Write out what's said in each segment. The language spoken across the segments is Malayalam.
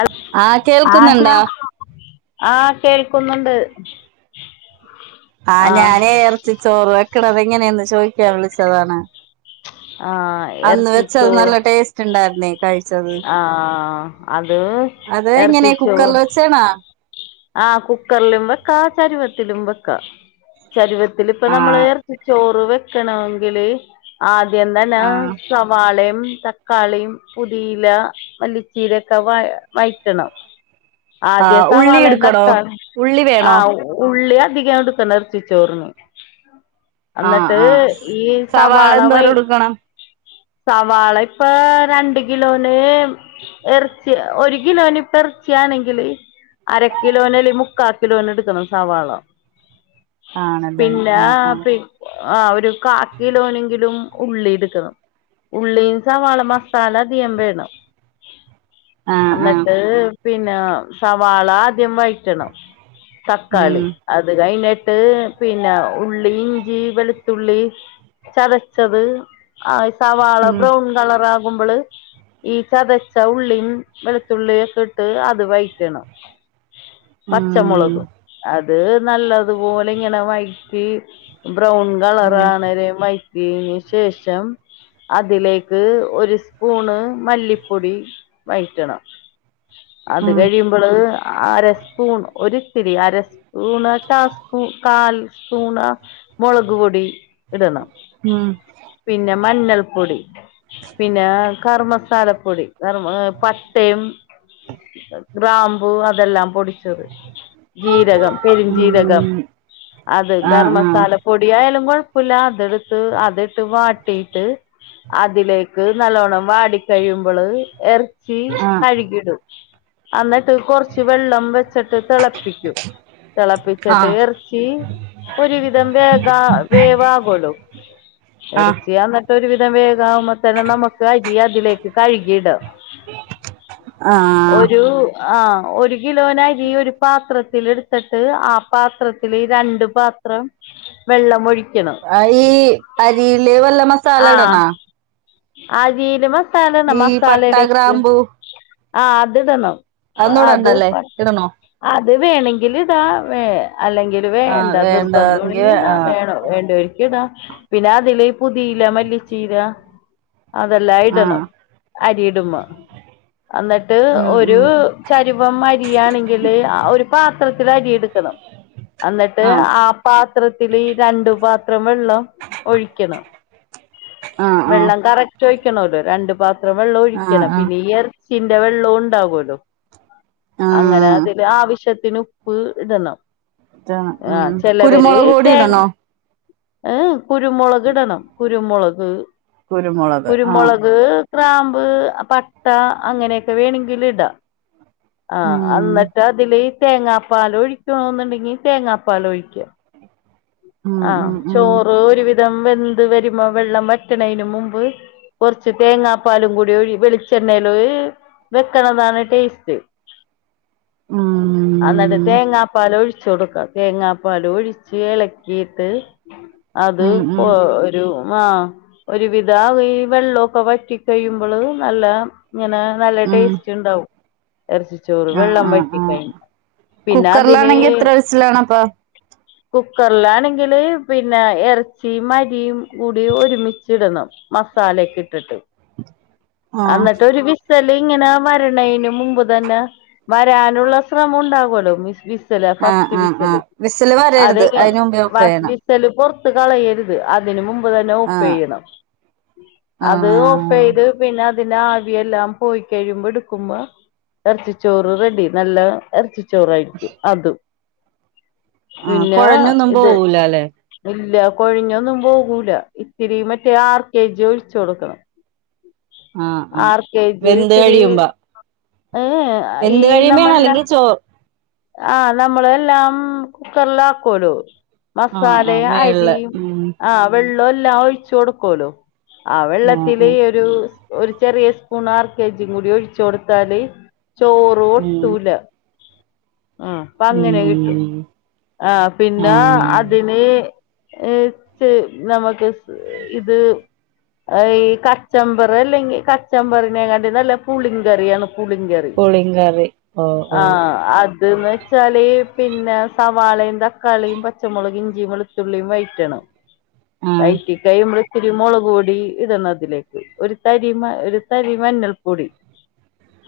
അ ആഹ് ആഹ് കേ കേൾക്കുന്നുണ്ടാ [unintelligible] ആഹ് കേൾക്കുന്നുണ്ട്. ആഹ് ഞാനേയ് എർച്ചി ചോറ് വെക്ക്ണത് എങ്ങനേന്ന് ചോയ്ക്കാൻ വിളിച്ചതാണ്. ആഹ് അന്ന് വെച്ചത് ഇറച്ചിച്ചോറ് നല്ല ടേസ്റ്റ്ണ്ടായിര്ന്നേയ്. ആഹ് അത് അത് എങ്ങനെ കുക്കറിൽ എർച്ചിചോറ് വെച്ചാണാ ആഹ് കുക്കർലും വെക്കാ ചരുവത്തിലും വെക്കാ ചരുവത്തിലിപ്പ ന്നമ്മള് ആഹ് ഏ ചോറ് വെക്കണോങ്കില് ആദ്യം തന്നേ ആഹ് സവാളേം തക്കാളീം പു ചീല മല്ലിച്ചീര ഒക്കെ വ വയ്റ്റണം. ആദ്യേ ആഹ് ഉള്ളി സവാളേം എടുക്കണോ തക്കാ ഉള്ളി വേണോ ആഹ് ഉ ഉള്ളി അധികട്ക്കണം ഏർച്ചി ചോർണ്. എന്ന് ആഹ് വെച്ചാല് ആഹ് ഈ സവാള എന്തോരം വയ് എടുക്കണം സവാള ഇപ്പൊ രണ്ട് കിലോന് ഒര്കി ഒര്കിലോന്പ്പൊ എർച്ചിയാണെങ്കില് അര കിലോന് അല്ലെ മുക്കാകിലോന് എടുക്കണം സവാളാ ആണല്ലേ പിന്നെ ആഹ് ആഹ് പി ആഹ് ഒരു കാക്കിലോനെങ്കിലും ഉള്ളിട്ക്കണം. ഉള്ളിയും സവാളേം മസാല അധികം വേണം ആഹ് ആഹ് ന്ന്ട്ട് പിന്നെ സവാള ആദ്യം വയ്റ്റണം തക്കാളി അത് കയ്ഞ്ട്ട് പിന്നെ ഉള്ളി ഇഞ്ചി വെളുത്തുള്ളി ചതച്ചത് ആഹ് സവാള ഉം ബ്രൗൺ കളർ ആകുമ്പള് ഈ ചതച്ച ഉള്ളീം വെളുത്തുള്ളി ഒക്കെ ഇട്ട് അത് വയ്റ്റണം. ഉം പച്ചമുളകും അത് ത് നല്ലത്പോലെ ഇങ്ങനെ വൈറ്റി ബ്രൗൺ കളറ് ഉം ആണരെ വൈ ശേഷം അതിലേക്ക് ഒരു സ്പൂണ് മല്ലിപ്പൊടി വയ്റ്റണം ഉം അത് കഴിയും [unintelligible] അര സ്പൂൺ ഒരുത്തിരി അരസ്പൂ സൂണാ ടാസ്‌ക്കു കാൽ സൂണ മൊളക് പൊടി. ഇടണം ഉം പിന്നെ മഞ്ഞൾപ്പൊടി പിന്നെ കർ മസാലപ്പൊടി കർ മ പട്ടയും ഗ്രാമ്പു അതെല്ലാം പൊടി ച്ചത് ജീരകം ഉം പെരുംജീരകം ഉം അത് ഗരം ആഹ് മസാല പൊടിയായാലും കൊഴ്പ്പുല്ലാ അതെടുത്ത് അത്ട്ട് വാട്ടീട്ട് അതിലേക്ക് ന്നല്ലോണം വാടി കഴിയുമ്പള് എർച്ചി ആഹ് ആഹ് കഴുകിടും അന്ന് ട്ട് കൊർച്ച് വെള്ളം വെച്ചട്ട് തെളപ്പിക്കും. തെളപ്പിച്ചിട്ട് ആഹ് എർച്ചി ഒരുവിധം വേഗാ വേവാകുള്ളൂ. ആഹ് എർച്ചിയാന്ന് ഒരു വിധം വേവാകുമ്പത്തിന് ന്നമുക്ക് അരി അതിലേക്ക് കഴ്കിടാ. ആഹ് ഒരു ആഹ് ഒരു കിലോന അരി ഒരു പാത്രത്തിൽ എടുത്തിട്ട് ആ പാത്രത്തില് രണ്ട് പാത്രം വെള്ളമൊഴിക്കണം ആ ഈ അരിയിലേ വല്ല മസാല ഇടണാ അടിയില് മസാല ഇടണം ഈ പട്ട മസാലയിലേക്ക് ഗ്രാമ്പൂ ആ അതിടണം അതൊന്നും അത് ഇടണ്ടല്ലേ പട്ട ഇടണോ അത് വേണമെങ്കിൽ ഇതാ വേ അല്ലെങ്കിൽ ആഹ് വേണ്ട വേണ്ടെങ്കി നിർബന്ധുണെങ്കിൽ ഇടാ ആഹ് വേണോ വേണ്ടോരിക്കിടാം പിന്നെ അതില് ഈ പുതീല മല്ലിച്ചീര അതെല്ലാം ആഹ് ഇടണം അരി ഇടുമ്പ അന്നി ട്ട് ഉം ഒരു ഉം ചരുവം അരിയാണെങ്കില് ഒരു പാത്രത്തിൽ അരി എടുക്കണം അന്നിട്ട് ആഹ് ആ പാത്രത്തില് രണ്ടു പാത്രം വെള്ളം ഒഴിക്കണം ആഹ് ആഹ് വെള്ളം കറക്റ്റ് ഒഴിക്കണല്ലോ രണ്ട് പാ അത്ര വെള്ളം ആഹ് ഒഴിക്കണം ആഹ് പിന്നെ ഈ ഇറച്ചിന്റെ വെള്ളം ഉണ്ടാകുല്ലോ അങ്ങനെ ആഹ് അതില് ആവശ്യത്തിന് ഉപ്പ് ഇടണം ഇതാണ് ഉം ആഹ് ചിലവര് കുരുമുളക് പൊടി തേ ഇടണോ ഏഹ് കുരുമുളക് ഇടണം കുരുമുളക് കുരുമുള കുരുമുളക് ക്രാമ്പ് പട്ട അങ്ങനെയൊക്കെ വേണങ്കില് ഇടാം ഉം ആഹ് എന്നിട്ട് അതില് തേങ്ങാപ്പാല് ഒഴിക്കണോന്നുണ്ടെങ്കി തേങ്ങാപ്പാലൊഴിക്ക ഉം ഉം ആഹ് ഉം ചോറ് ഒരുവിധം വെന്ത് വരുമ്പോ വെള്ളം വറ്റണേന് മുമ്പ് കുറച്ച് തേങ്ങാപ്പാലും കൂടി ഒഴി വെളിച്ചെണ്ണേല് വെക്കണതാണ് ടേസ്റ്റ് ഉം അന്നിട്ട് തേങ്ങാപ്പാൽ ഒഴിച്ചു കൊടുക്കാം തേങ്ങാപ്പാൽ ഒഴിച്ച് എള കീട്ട് അത് ഉം ഉം പോ ഒരു ആഹ് ഒരുവിധ ഈ വെള്ളൊക്കെ വറ്റി കഴിയുമ്പള് നല്ല ഇങ്ങനെ നല്ല ഉം ടേസ്റ്റ് ഇണ്ടാവും ഇറച്ചിച്ചോറ് ആഹ് വെള്ളം ആഹ് വറ്റി ആഹ് കഴിഞ്ഞ് പിന്ന അതിന് ട്ടിലാണപ്പ കൊർലാണെങ്കില് പിന്നെ ഇറച്ചിം അരിം കൂടി ഒരുമിച്ചിടണം മസാലക്കെ ഇട്ടിട്ട് ആഹ് എന്നിട്ട് ഒരു വി സല് ഇങ്ങനെ വരണേന് മുമ്പ് തന്നെ വരാനുള്ള ശ്രമം ഉണ്ടാകുല്ലോ വിസ് സല് ആഹ് ഫസ്റ്റ് ആഹ് വിസല് ആഹ് വിസില് വരരുത് അതെങ്ങ അതിന് മുമ്പേ ഓഫ് ഫസ്റ്റ് ചെയ്യണം വിസല് പൊർത്ത കളയരു താ അതിന് മുമ്പ് തന്നെ ഓഫ് ആഹ് ചെയ്യണം അത് ഒ ആഹ് പെയ്ത് പിന്ന അതിന് ആവിയെല്ലാം പോയി കഴിയുമ്പോ എടക്കുമ്പോ എറച്ചി ചോറ് റെഡി നല്ല എറച്ചി ചോറായിരിക്കും അതും ആഹ് പിന്നെ കൊഴഞ്ഞൊന്നും ഇത് പോവുലാല്ലെ ഇല്ല കൊഴിഞ്ഞൊന്നും പോകൂല ഇത്തിരി മറ്റേ ആർ കെ ജി ഒഴിച്ചൊടുക്കണം ആഹ് ആഹ് ആർ കെജി വെന്ത് ഇത്തിരി കഴിയുമ്പോ ഏഹ് ഈ വെന്ത് കഴിയുമ്പോണോ നമ്മൾല്ല അല്ലെങ്കിൽ ചോ ആഹ് നമ്മളെല്ലാം കുക്കറിലാക്കുല്ലോ ആഹ് മസാലേം ആഹ് മേളില് അരിം ഉം ആഹ് വെള്ളം എല്ലാം ഒഴിച്ചൊടുക്കൂലോ ആ ആഹ് വെള്ളത്തില് ആഹ് ഒരു ഒരു ചെറിയ സ്പൂൺ ആർ കെ ജി കൂടി ഒഴിച്ചടുത്താല് ചോറും ഉം ഒട്ടൂല മ് അപ്പ അങ്ങനെ കിട്ടും ഉം ആ പിന്നെ ആ ആഹ് അതിനെ ഏഹ് ച് നമുക്ക് സ് ഇത് ഈ കച്ചമ്പറ് അല്ലെങ്കി കച്ചമ്പറിനെകാട്ടി നല്ലത് പുളിങ്കറിയാണ് പുളിങ്ക റി. പുളിങ്കറി ഓഹ് ഓഹ് ആഹ് അത് ന്ന് വെച്ചാല് പിന്നെ സവാളയും തക്കാളിയും പച്ചമുളക് ഇഞ്ചിയും വെളുത്തുള്ളിയും വഴറ്റണം. ആഹ് വയറ്റി കയ്യുമ്പള് ഇച്ചിരി മുളക് പൊടി ഇടണതിലേക്ക്. ഒരു തരി മ ഒരു തരി മഞ്ഞൾപ്പൊടി.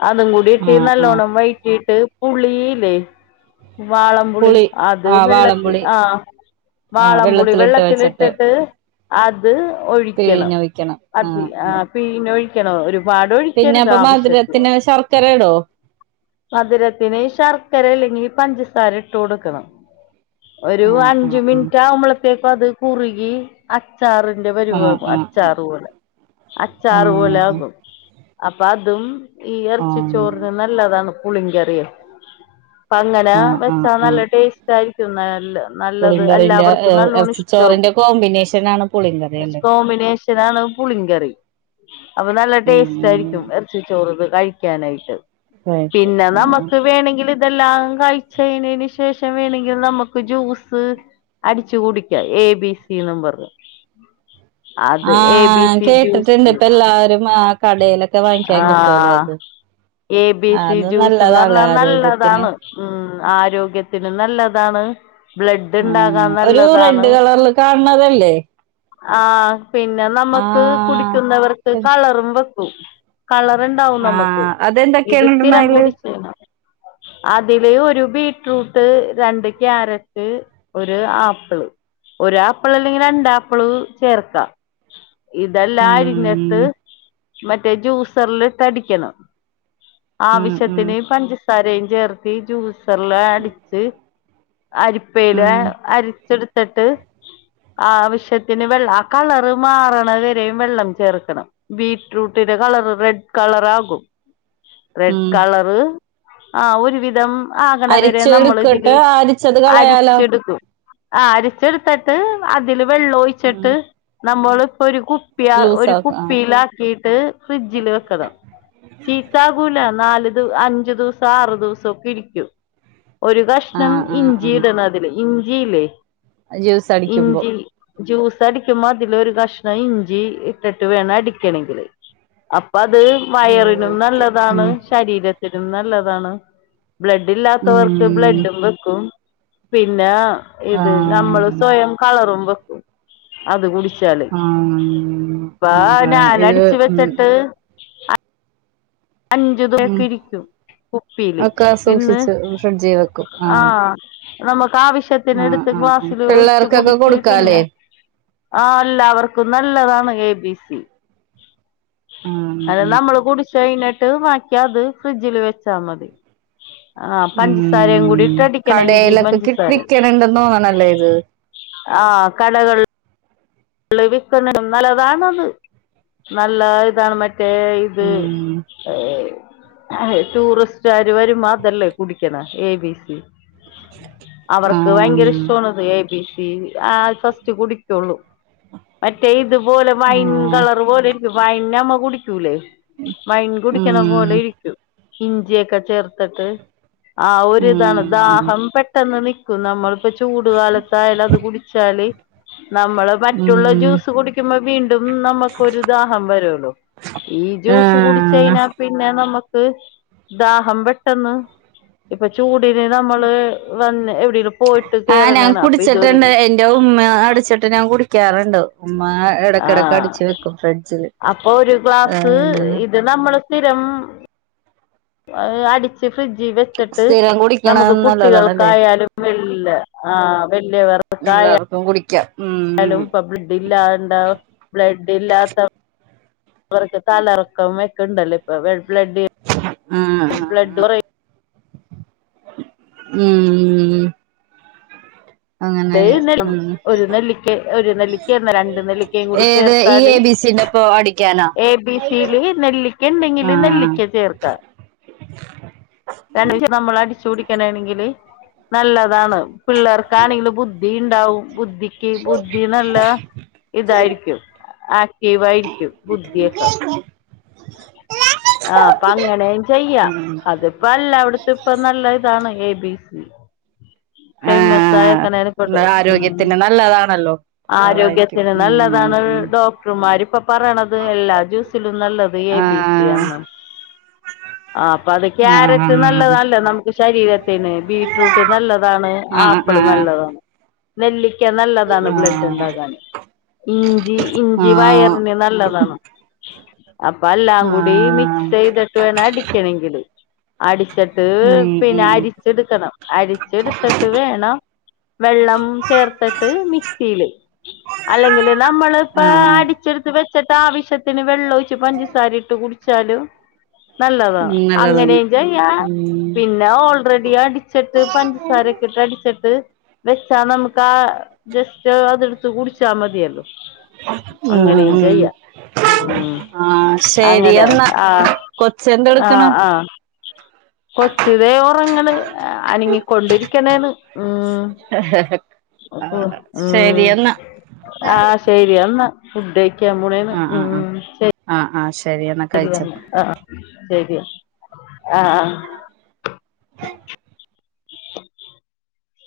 അതും കൂടി ഇട്ടി ആഹ് ആഹ് നല്ലോണ്ണം വയറ്റിയിട്ട്, പുളിയില്ലേ? വാളംപുളി. പുളി അത് ആഹ് വെള്ളത്തി വാളംപുളി ആഹ് ആഹ് വാളംപുളി വെള്ളത്തിലിട്ട് വെച്ചിട്ട് വെള്ളത്തിലിട്ടിട്ട് അത് ഒഴിക്കണം. അതി ആഹ് പീഞ്ഞൊഴിക്കണം. ഒരു പിന്നെ വാടൊഴിക്കരുത് അപ്പൊ ആവശ്യത്തിന്. മധുരത്തിന് ശർക്കര ഇടോ മധുരത്തിന് ശർക്കരയെല്ലെങ്കി പഞ്ചസാര ഇട്ട് കൊടുക്കണം. ഒരു ആഹ് അഞ്ചു ആഹ് ആഹ് മിനിറ്റ് ആവുമ്പളത്തേക്കും അത് കുറുകി അ ച്ചാറിന്റെ ആഹ് പരിവാകും ആഹ് അച്ചാറ് പോലെ ആഹ് അച്ചാറ് പോലെ ആഹ് ആകും. അപ്പ അതും ഈ എറച്ചി ആഹ് ചോറിന് നല്ലതാണ് പുളിങ്കറിയെ. അപ്പങ്ങനെ ആഹ് ആഹ് വെച്ചാ ആഹ് നല്ല ടേസ്റ്റ് ആയിരിക്കുംന്നാല്ല് നല്ലത് പുളിങ്കറിന്റെ എല്ലാവർക്കും നല്ലോണം ഇറച്ചിച്ചോറിന്റെ ഇഷ്ടാകും. കോമ്പിനേഷനാണ് പുളിങ്കറി പക്ഷെ അല്ലേ കോമ്പിനേഷ് ഷനാണ് പുളിങ്കറി. അപ്പം നല്ല ഉം ടേസ്റ്റ്റ്റായിരിക്കും. ച്ചി ചോറ് ത് കഴിക്കാനായിട്ട്. പിന്നെ നമ ഉം ക്ക് വേണങ്കിൽ ഇതെല്ലാം കഴിച്ചയ്ണേന് ശേഷം വേണങ്കിൽ നമുക്ക് ജ്യൂസ് അടിച്ചു കുടിക്ക്യ എ ബി സി ന്നും പറഞ്ഞ്. ഉ ആഹ് ൻ സി കേട്ടിട്ട്ണ്ട് ജ്യൂസ് ഇപ്പ എല്ലാവരും ആഹ് കടയിലൊക്കെ ആ വാങ്ങിക്കാൻ കിട്ടൂലേ അത്. എ ബി സി അത് ജ്യൂസ്ന്ന് നല്ലതാല്ലേ പറഞ്ഞാൽ ആരോഗ്യത്തിന് നല്ലതാണ്. മ്മ്മ് ആരോഗ്യത്തിനും നല്ലതാണ്. ബ്ലഡ്ണ്ടാകാൻ ആഹ് ഒരു നല്ലതാണ്. റെഡ് കളറില് കാണണതല്ലേ ആഹ് പിന്നെ നമ്മക്ക് കുടിക്കുന്നവർക്ക് ആഹ് കളറും വെ ക്കും. കളർണ്ടാവും നമക്ക്. ആഹ് ഇത് അതെന്തൊക്കെയാണ് ഇടണ സ്ഥിരം അയില് കുടിച്ചെയ്ഞ്ഞാ. അതില് ഒരു ബീട്രൂ ട്ട്, രണ്ട് ക്യാരറ്റ്, ഒരു ആപ്പിള്. ഒരു ആപ്പിൾ അല്ലെങ്കി രണ്ടാപ്പിള് ചേർക്കാ. ഇതെല്ലാം അരിഞ്ഞ്ട്ട് ഉം മറ്റേ ജ്യൂസറില് ഇട്ടടിക്കണം. ഉം ഉം ആവശ്യത്തിന് പഞ്ചസാരയും ചേർത്തി ജ്യൂസെർലെ അടി അരിപ്പയില് ഉം അരിച്ചെട്ത്ത്ട്ട് ആവശ്യത്തിന് വെള്ള ആ കളറ് മാറണ വരെയും വെള്ളം ചേർക്കണം. ബീട്രൂട്ട്ന്റെ കളർ റെഡ് കളർ ആകും. റെഡ് ഉം കളറ് ആഹ് ഒരുവിധം ആകണ വരെ നമ്മൾ അരിച്ചെടുക്കട്ട് ഇതില് അരിച്ചത് കളയാലോ അരിച്ചെട്ക്കും. ആഹ് അരിച്ചെടത്തിട്ട് അതില് വെള്ള ഉം ഒഴിച്ചിട്ട് നമ്മള്പ്പൊ ഒരു കു പ്പിയ ലൂസ് ഒരു ആക്കും ആ കുപ്പിയിലാക്കീട്ട് ഫ്രിഡ്ജിൽ വെക്കണം. ചീത്താകൂല. നാല് ദി അഞ്ചു ദിവസം ആറ് ദിവസം ഒക്കെ ഇരിക്കും. ഒരു കഷ്ണം ആ ആ ഇഞ്ചി ആ ഇടണതില്. ഇഞ്ചിയില്ലേ? ജ്യൂസ് അടിക്കുമ്പോ ഇഞ്ചി. ജ്യൂസ് അടിക്കുമ്പ അതില് ഒരു കഷ്ണം ഇഞ്ചി ഇട്ടിട്ട് വേണം അടിക്കണങ്കില്. അപ്പ അത് വയറി നും ഓക്കെ നല്ലതാണ് ഉം ശരീരത്തിനും നല്ലതാണ്. ബ്ലഡ് ഇല്ലാത്തവർ ക്ക് ഉം ബ്ലഡും വെക്കും. പിന്നെ ആ ഇത് നമ്മള് സ്വയം കളറും വെക്കും. അത് കുടിച്ചാല്. ആ ഇപ്പാ ആ ഇത് ഞാനടിച്ച് ഉം വെച്ചിട്ട്, ഉം അഞ്ചുദിവസക്കെ ഇരിക്കും കുപ്പിയില് ഒക്കെ പിന്നെ സൂക്ഷിച്ച് ഫ്രിഡ്ജിൽ വെക്കും ആ ആഹ് നമുക്ക് ആവശ്യത്തിന് ആ എടുത്ത് ആ ഗ്ലാസ്സില് ഒഴിച്ച് പിള്ളേർക്കൊക്കെ കുടിച്ച് കൊടുക്കാലേ പിന്നെ ആ എല്ലാവർക്കും നല്ലതാണ് എ ബി സി ഉം അത് ഉം നമ്മള് കുടിച്ച് കഴിഞ്ഞിട്ട് ബാക്കി അത് ഫ്രിഡ്ജില് വെച്ചാ മതി ആ പഞ്ചസാരയും കൂടി ഉംഹ് ഇട്ട് അടിക്കണം ഇഞ്ചിയും കടേലൊക്കെ കി പഞ്ചസാരയും വിക്ക്ണ ണ്ട് തോന്നണല്ലേ ഇത്? ആഹ് കടകൾ ല് വിക്കുന്ന് നല്ലതാണത് നല്ല ഇതാണ് മറ്റെ മറ്റേ ഇത് ഉം ഏഹ് ടൂറിസ്റ്റ്കാര് വരുമ്പോ അതല്ലേ കുടിക്ക്ണെ എ ബി സി ആ അവർക്ക് ഭയങ്കര ഇഷ്ട്ടവാണത് എ ബി സി ആ ഫസ്റ്റ് കുടിക്കൊള്ളു മറ്റേ ഇതുപോലെ വൈൻ ആ കളർ പോലെ ഇരിക്കും വൈൻ നമ്മ കുടിക്കൂലേ? വൈൻ കുടിക്ക്ണ ഉം പോലെ ഇരിക്കും ഇഞ്ചിയൊക്കെ ചേർത്തിട്ട് ആഹ് ഒരിതാണ് ഉം ദാഹം പെട്ട പെട്ടെന്ന് നിക്കും നമ്മളിപ്പോ ചൂട് കാലത്തായാലും അത് കുടിച്ചാല് നമ്മ മറ്റുള്ള ഉം ജ്യൂസ് കുടിക്കുമ്പോ വീണ്ടും നമ്മക്ക് ഒരു ദാഹം വരോലൊ? ഈ ജ്യൂസ് കുടിച്ച് ആഹ് കഴിഞ്ഞാ പിന്നെ നമ്മക്ക് ദാഹം പെട്ടെന്ന് ഇപ്പം ചൂടിന് നമ്മള് വന്ന് എവിടേലും പോയിട്ട് ആഹ് ഞാൻ കേറ്ണേണ് അപ്പൊ ഇതൊര് കുടിച്ചിട്ടുണ്ട് എന്റെ ഉമ്മ അടിച്ചിട്ട് ഞാൻ കുടിക്കാറുണ്ട് ഉമ്മ ആ എടക്കെടക്ക് അടിച്ചു വെക്കും ഫ്രിഡ്ജില് അപ്പൊ ഒരു ഗ്ലാസ് ഇത് നമ്മള് സ്ഥിരം അടിച്ച് ഫ്രിഡ്ജി വെച്ചിട്ട് സ്ഥിരം നമുക്ക് കുടിക്കണത് നല്ലതാണല്ലേ കുട്ടികൾക്കായാലും വല് ആ വല്യവർക്കായാലും എല്ലാവർക്കും കുടിക്കാം യാലും ഉം ഇപ്പം ബ്ലഡ് ഇല്ലാണ്ട ബ്ലഡ് ഇല്ലാത്ത വർക്ക് തല കറക്കം ഒക്കെയിണ്ടല്ലോ ഇപ്പൊ ബ്ലഡ് ആഹ് ആഹ് ബ്ലഡ് ഉം ഉംഹ് [unintelligible] ഉം ഒരു നെല്ലിക്ക ഒരു നെല്ലിക്ക എന്നാ രണ്ട് നെല്ലിക്കയും കൂടി ഏത് ഈ ചേർത്താല് എ ബി സി ന്റെ ഒപ്പോ അടിക്കാനോ എ ബി സി യില് നെല്ലിക്കണ്ടെങ്കില് ആഹ് നെല്ലിക്ക ചേർക്കം രണ്ടീശം നമ്മള് അടിച്ചു കുടിക്കാനാണെങ്കില് നല്ലതാണ് പിള്ളേർക്കാണെങ്കില് ബുദ്ധി ഇണ്ടാവും ബുദ്ധിക്ക് ബുദ്ധി നല്ല ഇതായിരിക്കും ആക്റ്റീവ് ആയിരിക്കും ബുദ്ധിയൊക്കെ ആഹ് അപ്പൊ അങ്ങനെയും ചെയ്യാ ഉം അതിപ്പ എല്ലാവിടെത്തും ഇപ്പ നല്ല ഇതാണ് എ ബി സി ഫെയ്മസായക്ക ഇമ്മളെ ആരോഗ്യത്തിന് നല്ലതാണല്ലോ അതായിരിക്കും ആരോഗ്യത്തിന് നല്ലതാണ് ഉം ഡോക്ടർമാരിപ്പ പറയണത് എല്ലാ ജ്യൂസിലും നല്ലത് ഇപ്പൊ ആഹ് എബിസിയാന്ന് ആ അപ്പ അത് ആഹ് കാരറ്റ് നല്ലതല്ലേ ശരീരത്തിന് ബീട്രൂട്ട് നല്ലതാണ് ആഹ് ആപ്പിള് ആഹ് നല്ലതാണ് നെല്ലിക്ക നല്ലതാണ് ബ്ലഡ് ആഹ് ഇണ്ടാകാന് ഇഞ്ചി ഇഞ്ചി ആഹ് വയറിന് നല്ലതാണ് അപ്പൊ എല്ലാം കൂടി മിക്സ് ആഹ് ചെയ്തിട്ട് വേണം അടിക്കണങ്കില് അടിച്ചിട്ട് ഉം പിന്നെ ഉം അരിച്ചെടുക്കണം അരിച്ചെടുത്തിട്ട് വേണം വെള്ളം ചേർത്തിട്ട് മിക്സിയില് അല്ലെങ്കില് നമ്മള്പ്പ ആഹ് അടിച്ചെടുത്ത് വെച്ചിട്ട് ആവശ്യത്തിന് വെള്ളം ഒഴി പഞ്ചസാരിയിട്ട് കുടിച്ചാലും ഉം നല്ലതാണ് അങ്ങനെ നല്ലതാണ് ചെയ്യ ഉം പിന്നെ ഞാൻ ഓൾറെടി അടിച്ചിട്ട് പഞ്ചസാരക്കിട്ട് അടിച്ചിട്ട് വെച്ചാ നമുക്ക് ആ ജസ്റ്റ് അതെടുത്ത് കുടിച്ചാ മതിയല്ലോ അങ്ങനെ ഉം ഉം ചെയ്യ ഉം ആഹ് അങ്ങനെ ശരിയന്നാ ആഹ് കൊച്ച് എന്ത്‌ എടുക്കണ് കൊച്ച് ദേ ഒറങ്ണ് അനങ്ങിക്കൊണ്ടിരിക്കണേണ് ആഹ് ശരി എന്നാ ശരിയന്നാ ഫുഡ് കഴിക്കാൻ പോണെണ് ആഹ് ഉം ആഹ് ശ ആഹ് ആഹ് ശ ശരിയന്നാ ആഹ് ശരി ആഹ് ആഹ്